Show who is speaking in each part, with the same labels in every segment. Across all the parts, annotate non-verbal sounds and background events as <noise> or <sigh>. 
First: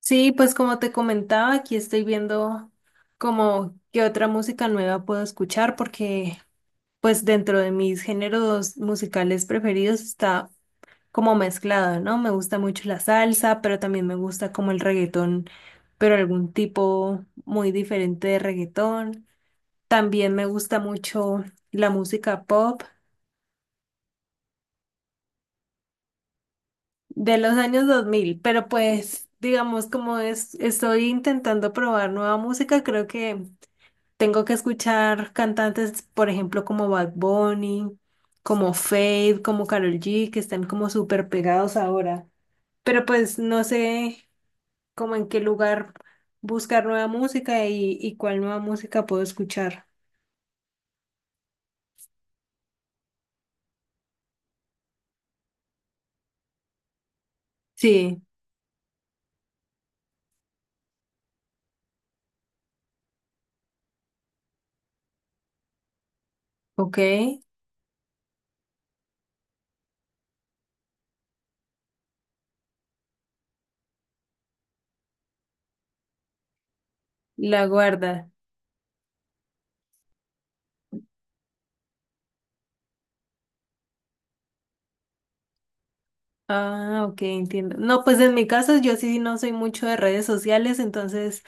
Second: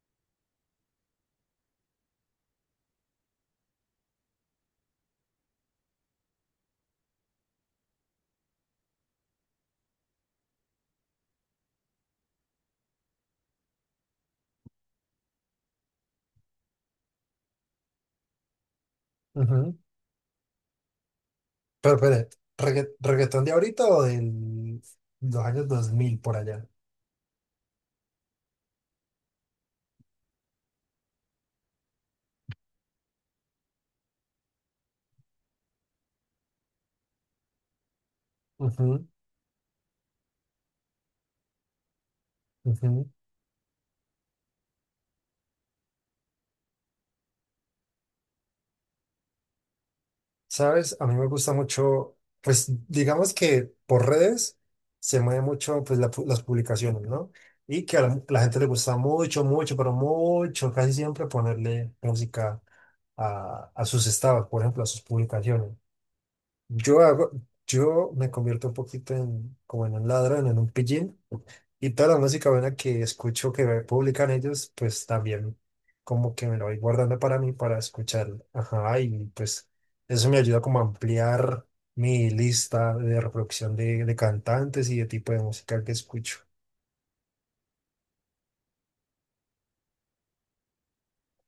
Speaker 1: Sí, pues como te comentaba, aquí estoy viendo como qué otra música nueva puedo escuchar porque pues dentro de mis géneros musicales preferidos está como mezclado, ¿no? Me gusta mucho la salsa, pero también me gusta como el reggaetón, pero algún tipo muy diferente de reggaetón.
Speaker 2: Ujú.
Speaker 1: También me gusta mucho la
Speaker 2: Pero, espere,
Speaker 1: música pop
Speaker 2: ¿Reggaetón de ahorita o de los años 2000 por allá?
Speaker 1: de los años 2000, pero pues digamos como es, estoy intentando probar nueva música, creo que... Tengo que escuchar cantantes, por ejemplo, como Bad Bunny, como
Speaker 2: Ujú,
Speaker 1: Fade, como Karol G, que están como súper pegados ahora. Pero
Speaker 2: ujú.
Speaker 1: pues no sé como en qué lugar buscar nueva música y cuál nueva música puedo escuchar.
Speaker 2: ¿Sabes? A mí me gusta mucho, pues digamos que por redes se mueve mucho pues, las publicaciones, ¿no? Y que a la,
Speaker 1: Sí,
Speaker 2: la gente le gusta mucho, mucho, pero mucho, casi siempre ponerle música a sus estados, por ejemplo, a sus publicaciones.
Speaker 1: ok,
Speaker 2: Yo hago, yo me convierto un poquito en, como en un ladrón, en un pillín. Y toda la música buena que escucho que me publican ellos, pues también como que me lo voy guardando para mí,
Speaker 1: la
Speaker 2: para
Speaker 1: guarda.
Speaker 2: escuchar. Ajá, y pues eso me ayuda como a ampliar mi lista de reproducción de cantantes y de tipo de música que escucho.
Speaker 1: Ah, ok, entiendo. No, pues en mi caso yo sí no soy mucho de redes sociales, entonces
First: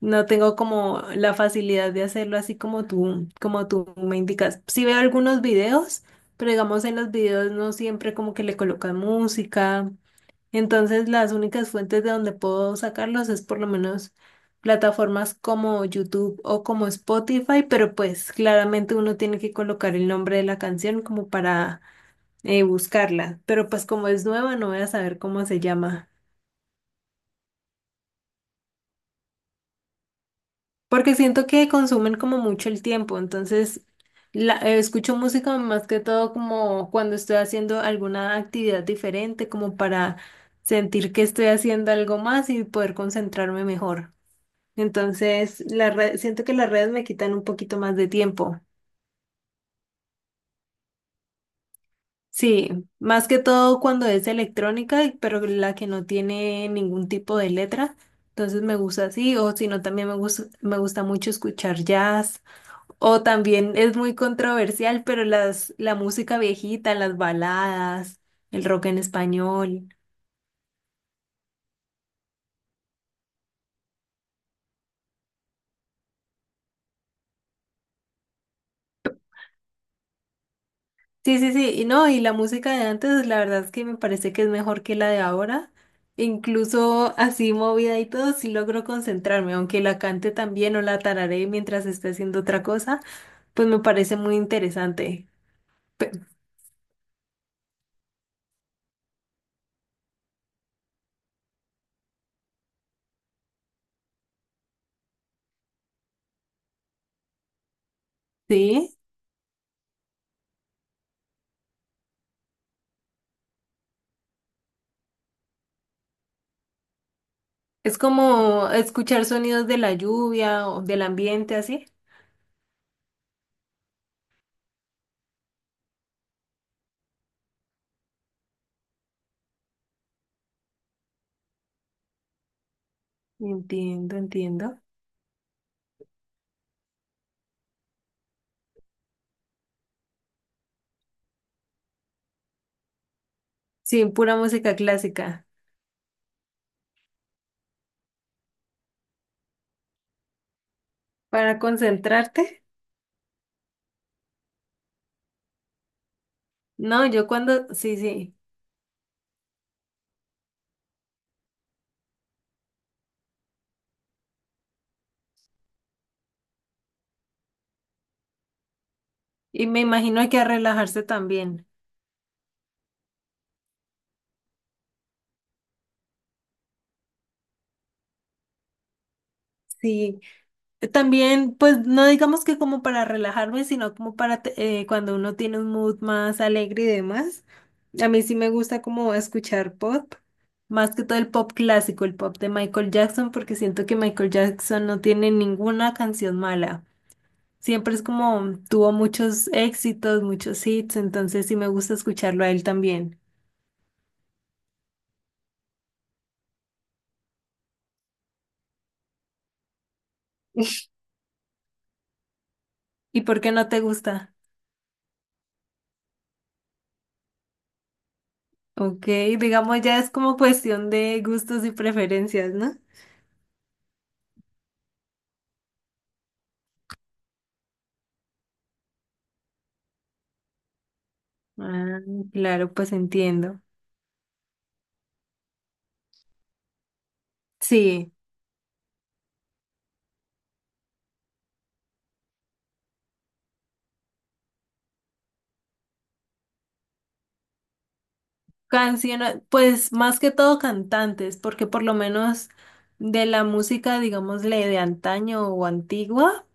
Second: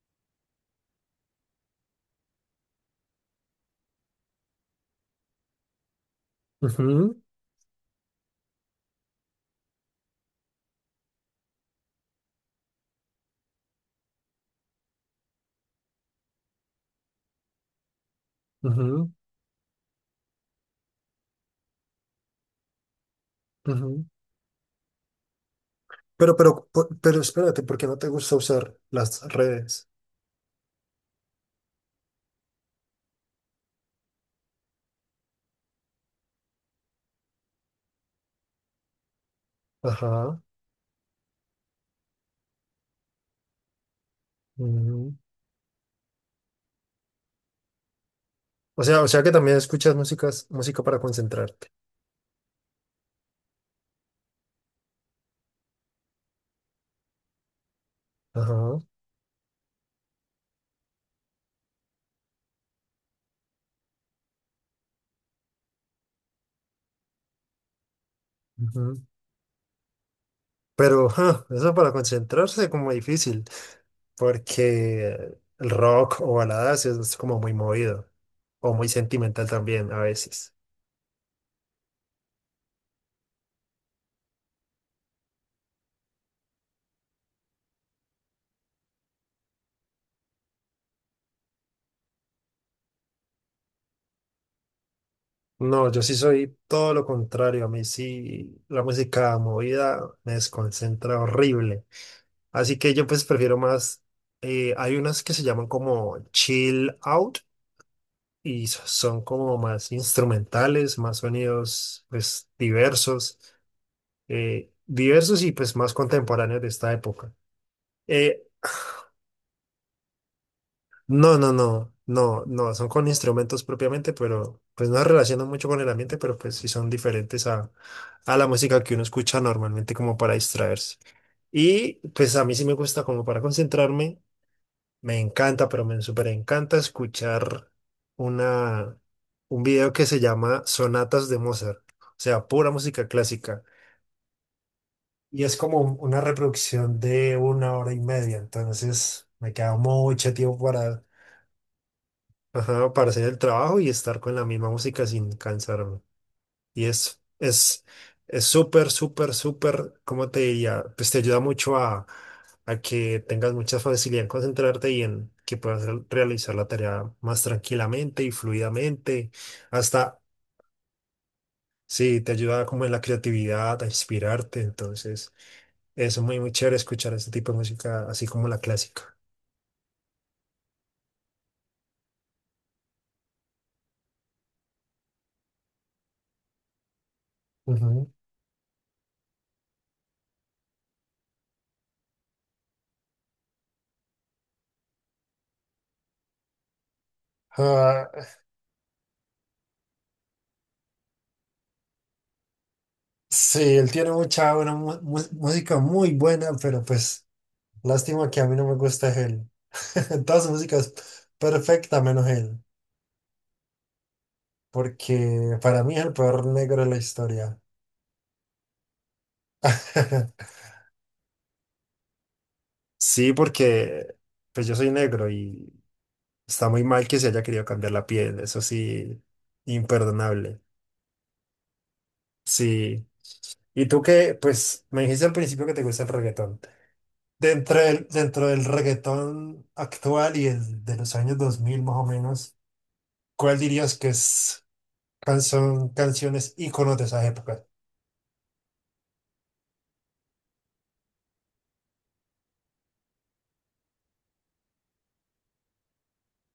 Speaker 1: no tengo como la facilidad de hacerlo así como tú me indicas. Sí veo algunos videos, pero digamos en
Speaker 2: Ujú,
Speaker 1: los videos no siempre como que le colocan música. Entonces las únicas fuentes de donde puedo sacarlos es por lo menos plataformas como YouTube o como Spotify, pero pues claramente
Speaker 2: ujú,
Speaker 1: uno tiene que colocar el nombre de la canción como para buscarla, pero pues
Speaker 2: ujú.
Speaker 1: como es nueva no voy a saber cómo se llama,
Speaker 2: Pero espérate, ¿por qué no te gusta usar las redes?
Speaker 1: porque siento que consumen como mucho el tiempo, entonces escucho música más que todo como cuando estoy haciendo alguna actividad diferente, como para
Speaker 2: Ajá.
Speaker 1: sentir que estoy haciendo algo más y poder concentrarme mejor.
Speaker 2: Ujú.
Speaker 1: Entonces, la red, siento que las redes me quitan un poquito más de tiempo.
Speaker 2: O sea que también escuchas música para concentrarte.
Speaker 1: Sí, más que todo cuando es electrónica, pero la que no tiene ningún tipo de letra. Entonces me
Speaker 2: Ajá.
Speaker 1: gusta así, o si no, también me gusta mucho escuchar jazz. O también es muy controversial, pero las, la música viejita, las baladas, el rock en
Speaker 2: Ujú.
Speaker 1: español.
Speaker 2: Pero ja, eso para concentrarse es como difícil, porque el rock o baladas es como muy movido o muy sentimental también a veces.
Speaker 1: Sí, sí, sí, y no, y la música de antes, la verdad es que me parece que es mejor que la de ahora. Incluso así movida y todo, sí logro concentrarme, aunque la cante también o la tararé mientras esté haciendo otra cosa, pues me parece muy interesante.
Speaker 2: No, yo
Speaker 1: Pe-
Speaker 2: sí soy todo lo contrario. A mí sí la música movida me desconcentra horrible. Así que yo pues prefiero más, hay unas que se llaman como chill out y so-
Speaker 1: sí,
Speaker 2: son como más instrumentales, más sonidos pues diversos. Diversos y pues más contemporáneos de esta época.
Speaker 1: es
Speaker 2: Eh,
Speaker 1: como escuchar sonidos de la lluvia o del
Speaker 2: no, no,
Speaker 1: ambiente, así.
Speaker 2: no, no, no, son con instrumentos propiamente, pero pues no se relacionan mucho con el ambiente, pero pues sí son diferentes a la música que uno escucha normalmente como para distraerse. Y pues a mí sí me gusta como para
Speaker 1: Entiendo,
Speaker 2: concentrarme,
Speaker 1: entiendo.
Speaker 2: me encanta, pero me súper encanta escuchar una, un video que se llama Sonatas de Mozart, o sea, pura música clásica.
Speaker 1: Sí, pura música
Speaker 2: Y
Speaker 1: clásica.
Speaker 2: es como una reproducción de una hora y media, entonces me queda mucho tiempo para,
Speaker 1: Para concentrarte,
Speaker 2: ajá, para hacer el trabajo y estar con la misma música sin cansarme. Y
Speaker 1: no,
Speaker 2: es,
Speaker 1: yo cuando,
Speaker 2: es,
Speaker 1: sí, sí,
Speaker 2: es súper, súper, súper, ¿cómo te diría? Pues te ayuda mucho a que tengas mucha facilidad en concentrarte y en que puedas realizar la tarea más tranquilamente y fluidamente,
Speaker 1: y me
Speaker 2: hasta.
Speaker 1: imagino que a relajarse también.
Speaker 2: Sí, te ayuda como en la creatividad, a inspirarte. Entonces, eso es muy, muy chévere escuchar este tipo de música, así como la clásica.
Speaker 1: Sí, también, pues no digamos que como para relajarme, sino como para te- cuando uno tiene un mood más alegre y demás. A
Speaker 2: Ujú.
Speaker 1: mí sí me gusta como escuchar pop, más que todo el pop clásico, el pop de Michael Jackson, porque siento que Michael Jackson no tiene ninguna canción mala. Siempre es
Speaker 2: Ah,
Speaker 1: como tuvo muchos éxitos, muchos hits, entonces sí me gusta escucharlo a él también.
Speaker 2: sí, él tiene mucha buena música muy buena, pero pues lástima que a mí no me gusta es él. <laughs> Toda su música es <laughs> perfecta menos él,
Speaker 1: ¿Y por qué no te gusta?
Speaker 2: porque para mí es el peor negro de la historia.
Speaker 1: Ok, digamos ya es como
Speaker 2: <laughs>
Speaker 1: cuestión de gustos y preferencias, ¿no?
Speaker 2: Sí, porque pues yo soy negro y está muy mal que se haya querido cambiar la piel. Eso sí, imperdonable.
Speaker 1: Ah, claro, pues
Speaker 2: Sí.
Speaker 1: entiendo.
Speaker 2: Y tú que, pues, me dijiste al principio que te gusta el reggaetón. Dentro del,
Speaker 1: Sí,
Speaker 2: dentro del reggaetón actual y el de los años 2000 más o menos, ¿cuál dirías que es canciones íconos de esa época?
Speaker 1: canciones, pues más que todo cantantes, porque por lo menos de la música, digámosle, de antaño o antigua,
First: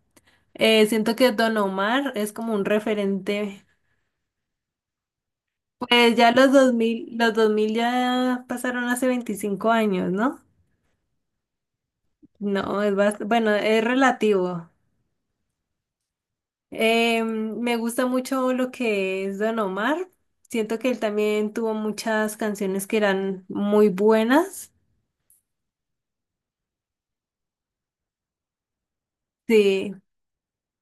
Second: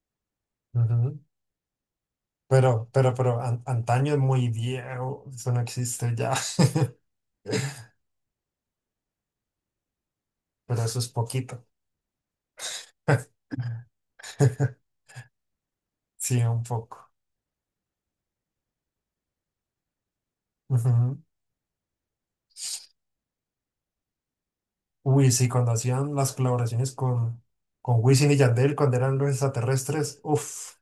Speaker 1: siento
Speaker 2: Ujú.
Speaker 1: que Don Omar es como un
Speaker 2: Pero, pero, pero, an-
Speaker 1: referente.
Speaker 2: antaño es muy viejo, eso no existe
Speaker 1: Pues ya
Speaker 2: ya,
Speaker 1: los 2000 ya pasaron hace 25 años, ¿no?
Speaker 2: <laughs> pero eso es poquito.
Speaker 1: No, es bast- bueno, es relativo.
Speaker 2: <laughs> Sí, un poco.
Speaker 1: Me gusta mucho lo que es Don Omar. Siento que él
Speaker 2: Ujú.
Speaker 1: también tuvo muchas canciones que eran muy buenas.
Speaker 2: Uy, sí, cuando hacían las colaboraciones con Wisin y Yandel, cuando eran los
Speaker 1: Sí,
Speaker 2: extraterrestres, uff,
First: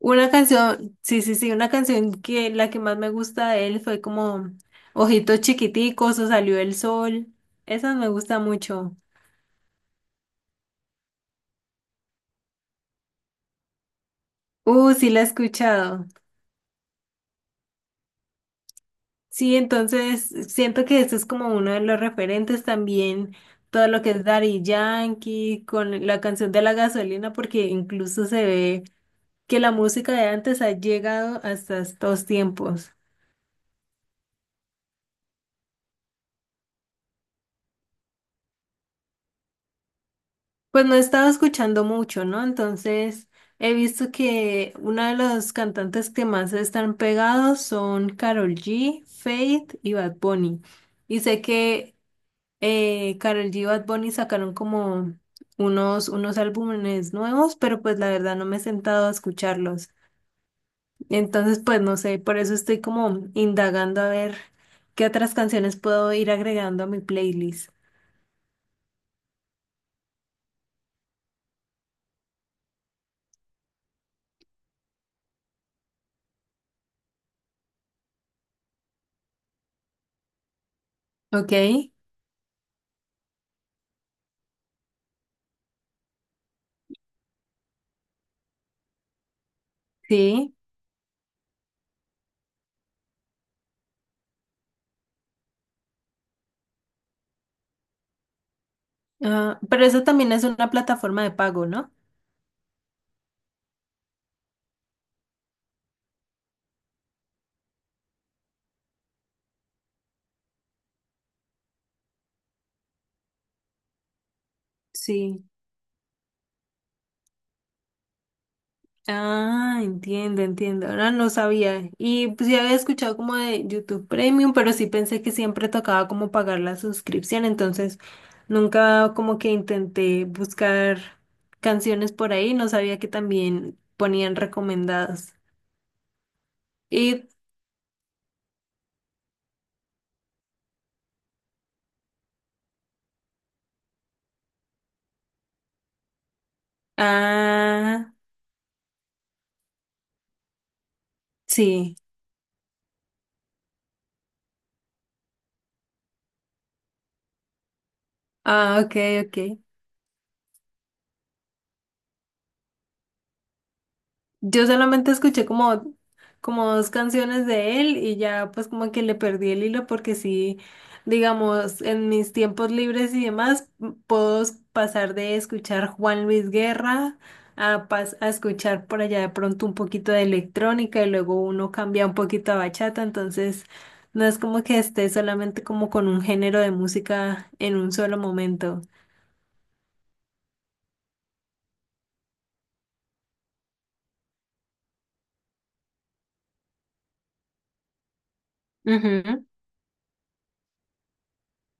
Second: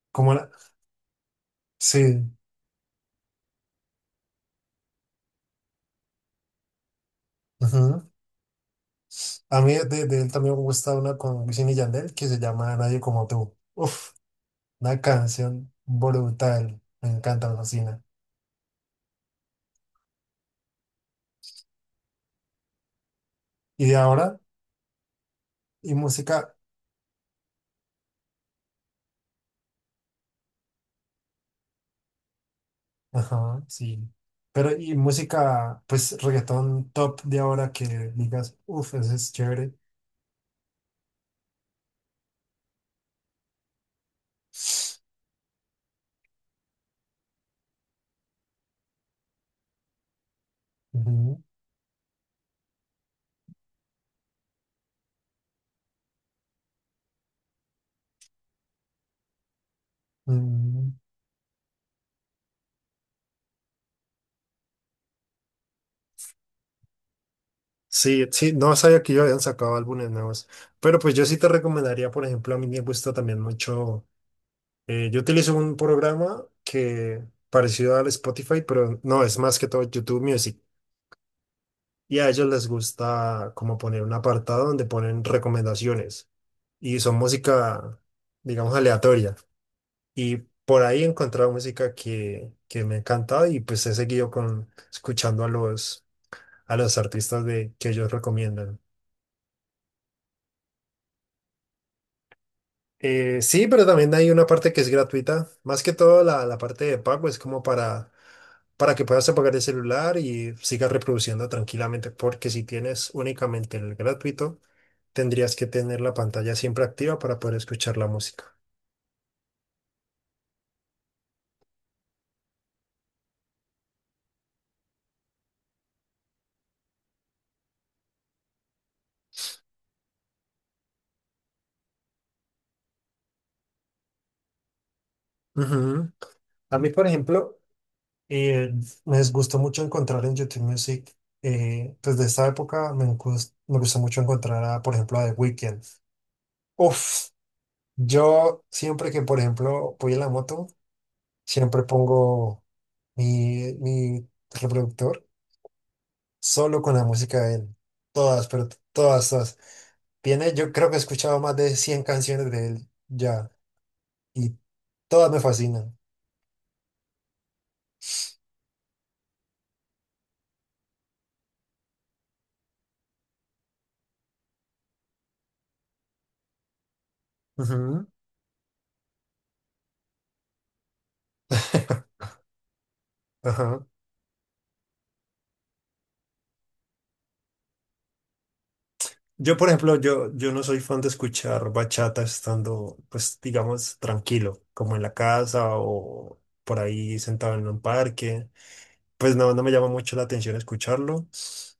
Speaker 1: una
Speaker 2: como.
Speaker 1: canción, sí, sí, sí, una canción
Speaker 2: Sí.
Speaker 1: que la que más me gusta de él fue como Ojitos Chiquiticos o Salió el Sol. Esa
Speaker 2: Ujú.
Speaker 1: me gusta mucho.
Speaker 2: A mí de él también me gusta una con Wisin y Yandel que se llama Nadie como tú. Uf, una
Speaker 1: Sí, la he
Speaker 2: canción
Speaker 1: escuchado.
Speaker 2: brutal. Me encanta, me fascina.
Speaker 1: Sí, entonces siento que este es como uno de los referentes también,
Speaker 2: Y
Speaker 1: todo
Speaker 2: de
Speaker 1: lo que es
Speaker 2: ahora,
Speaker 1: Daddy Yankee,
Speaker 2: y
Speaker 1: con la canción
Speaker 2: música,
Speaker 1: de la gasolina, porque incluso se ve que la música de antes ha llegado hasta estos tiempos.
Speaker 2: ajá, sí. Pero y música, pues reggaetón top de ahora que digas, uf, ese es chévere.
Speaker 1: Pues no he estado escuchando mucho, ¿no? Entonces he visto que una de los cantantes que más están pegados son Karol G, Faith y Bad Bunny. Y sé
Speaker 2: Ujú,
Speaker 1: que Karol G y Bad Bunny sacaron como unos álbumes nuevos, pero pues la verdad no me he sentado a escucharlos.
Speaker 2: mm.
Speaker 1: Entonces, pues no sé, por eso estoy como indagando a ver qué otras canciones puedo ir agregando a mi playlist.
Speaker 2: Sí, sí, no sabía que ellos habían sacado álbumes nuevos. Pero pues yo sí te recomendaría, por ejemplo, a mí me gusta también mucho. Yo utilizo un programa que parecido al Spotify, pero no, es más que todo YouTube Music.
Speaker 1: Ok,
Speaker 2: Y a ellos les gusta como poner un apartado donde ponen recomendaciones. Y son música, digamos, aleatoria. Y
Speaker 1: sí.
Speaker 2: por ahí he encontrado música que me ha encantado y pues he seguido con, escuchando a los artistas de, que ellos recomiendan.
Speaker 1: Ah, pero eso también es una plataforma de pago, ¿no?
Speaker 2: Sí, pero también hay una parte que es gratuita. Más que todo la parte de pago es como para, que puedas apagar el celular y sigas reproduciendo tranquilamente, porque si tienes únicamente el gratuito,
Speaker 1: Sí.
Speaker 2: tendrías que tener la pantalla siempre activa para poder escuchar la música.
Speaker 1: Ah, entiendo, entiendo. Ahora no sabía. Y pues ya había escuchado como de YouTube Premium, pero sí pensé que siempre tocaba como pagar la suscripción, entonces nunca como que intenté buscar canciones por ahí, no sabía que también ponían recomendadas.
Speaker 2: Ujú. A mí, por
Speaker 1: Y
Speaker 2: ejemplo, eh, me gustó mucho encontrar en YouTube Music, desde esta época me gustó mucho encontrar, a, por ejemplo, a The Weeknd. Uf,
Speaker 1: ah,
Speaker 2: yo siempre que, por ejemplo, voy en la moto, siempre
Speaker 1: sí.
Speaker 2: pongo mi reproductor solo con la música de él. Todas, pero t-
Speaker 1: Ah, ok,
Speaker 2: todas, todas.
Speaker 1: ok.
Speaker 2: Yo creo que he escuchado más de 100 canciones de él ya y
Speaker 1: Yo solamente
Speaker 2: todas me
Speaker 1: escuché como,
Speaker 2: fascinan.
Speaker 1: como dos canciones de él y ya pues como que le perdí el hilo porque sí, digamos, en mis tiempos libres y demás, m- puedo s- pasar de escuchar Juan Luis Guerra a,
Speaker 2: Ujú.
Speaker 1: pas- a escuchar por allá de pronto un poquito de electrónica y luego uno cambia un
Speaker 2: <laughs>
Speaker 1: poquito a bachata, entonces
Speaker 2: Ajá.
Speaker 1: no es como que esté solamente como con un género de música en un solo momento.
Speaker 2: Yo, por ejemplo, yo no soy fan de escuchar bachata estando, pues, digamos, tranquilo, como en la casa o por ahí sentado en un parque. Pues
Speaker 1: Ujú,
Speaker 2: no, no me llama mucho la atención escucharlo,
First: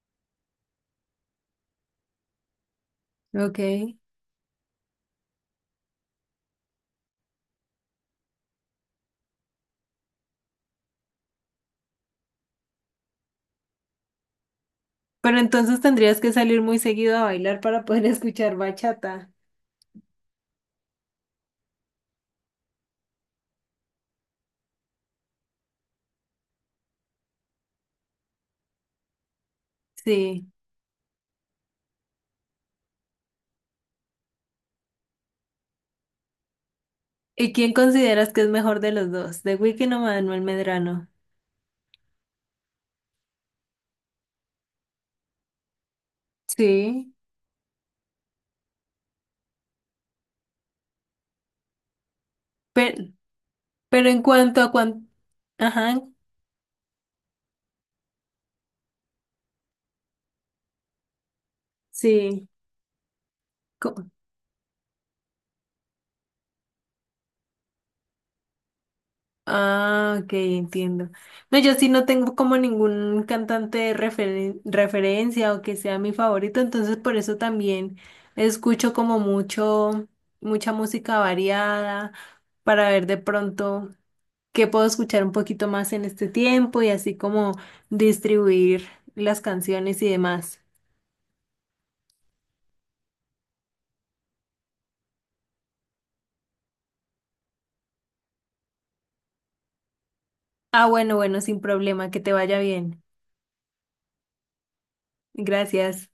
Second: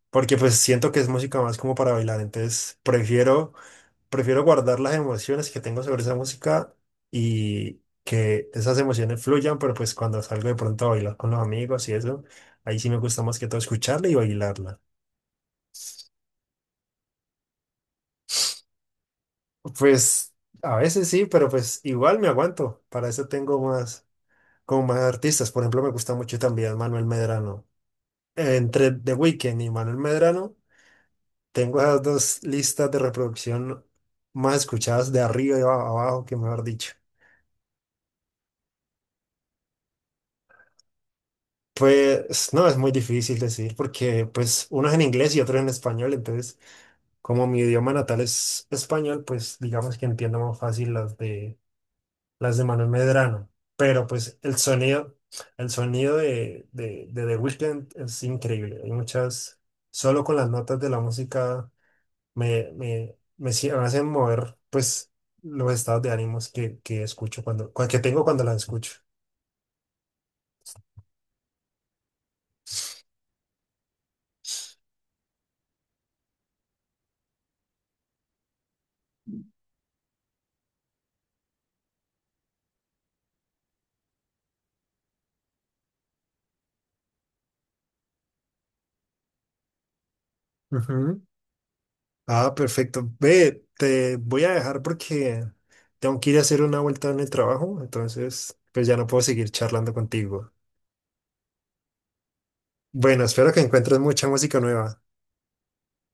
Speaker 2: porque pues siento que es música más como para bailar, entonces prefiero,
Speaker 1: ok.
Speaker 2: prefiero guardar las emociones que tengo sobre esa música y que esas emociones fluyan, pero pues cuando salgo de pronto a bailar con los amigos y eso, ahí sí me gusta más que todo escucharla y bailarla.
Speaker 1: Pero entonces tendrías que salir muy seguido a bailar para poder <laughs> escuchar bachata.
Speaker 2: Pues a veces sí, pero pues igual me aguanto, para eso tengo más, como más artistas, por ejemplo me gusta mucho también Manuel Medrano, entre The Weeknd y Manuel
Speaker 1: Sí.
Speaker 2: Medrano. Tengo esas dos listas de reproducción más escuchadas de arriba y abajo, que mejor dicho.
Speaker 1: ¿Y quién consideras que es mejor de los dos? ¿The Weeknd o Manuel Medrano?
Speaker 2: Pues no, es muy difícil decir porque pues uno es en inglés y otro es en español, entonces
Speaker 1: Sí.
Speaker 2: como mi idioma natal es español, pues digamos que entiendo más fácil las de Manuel
Speaker 1: Pero,
Speaker 2: Medrano, pero
Speaker 1: pero en
Speaker 2: pues el
Speaker 1: cuanto a cuánto...
Speaker 2: sonido, el
Speaker 1: Ajá,
Speaker 2: sonido de The Weeknd es increíble, hay muchas, solo con las notas de la música
Speaker 1: sí.
Speaker 2: me
Speaker 1: Co-
Speaker 2: hacen mover, pues, los estados de ánimos que escucho que tengo cuando la escucho.
Speaker 1: Ah, ok, entiendo. No, yo sí no tengo como ningún cantante de referencia o que sea mi favorito, entonces por eso también escucho como mucho, mucha música variada para ver de pronto qué puedo escuchar un poquito más en este tiempo y así como distribuir las canciones y demás.
Speaker 2: Ujú. Ah, perfecto. Ve, te voy a dejar porque tengo que ir a hacer una vuelta en el trabajo, entonces, pues ya no puedo seguir charlando contigo.
Speaker 1: Ah, bueno, bueno, sin problema, que te vaya bien.
Speaker 2: Bueno, espero que encuentres mucha música nueva.
Speaker 1: Gracias.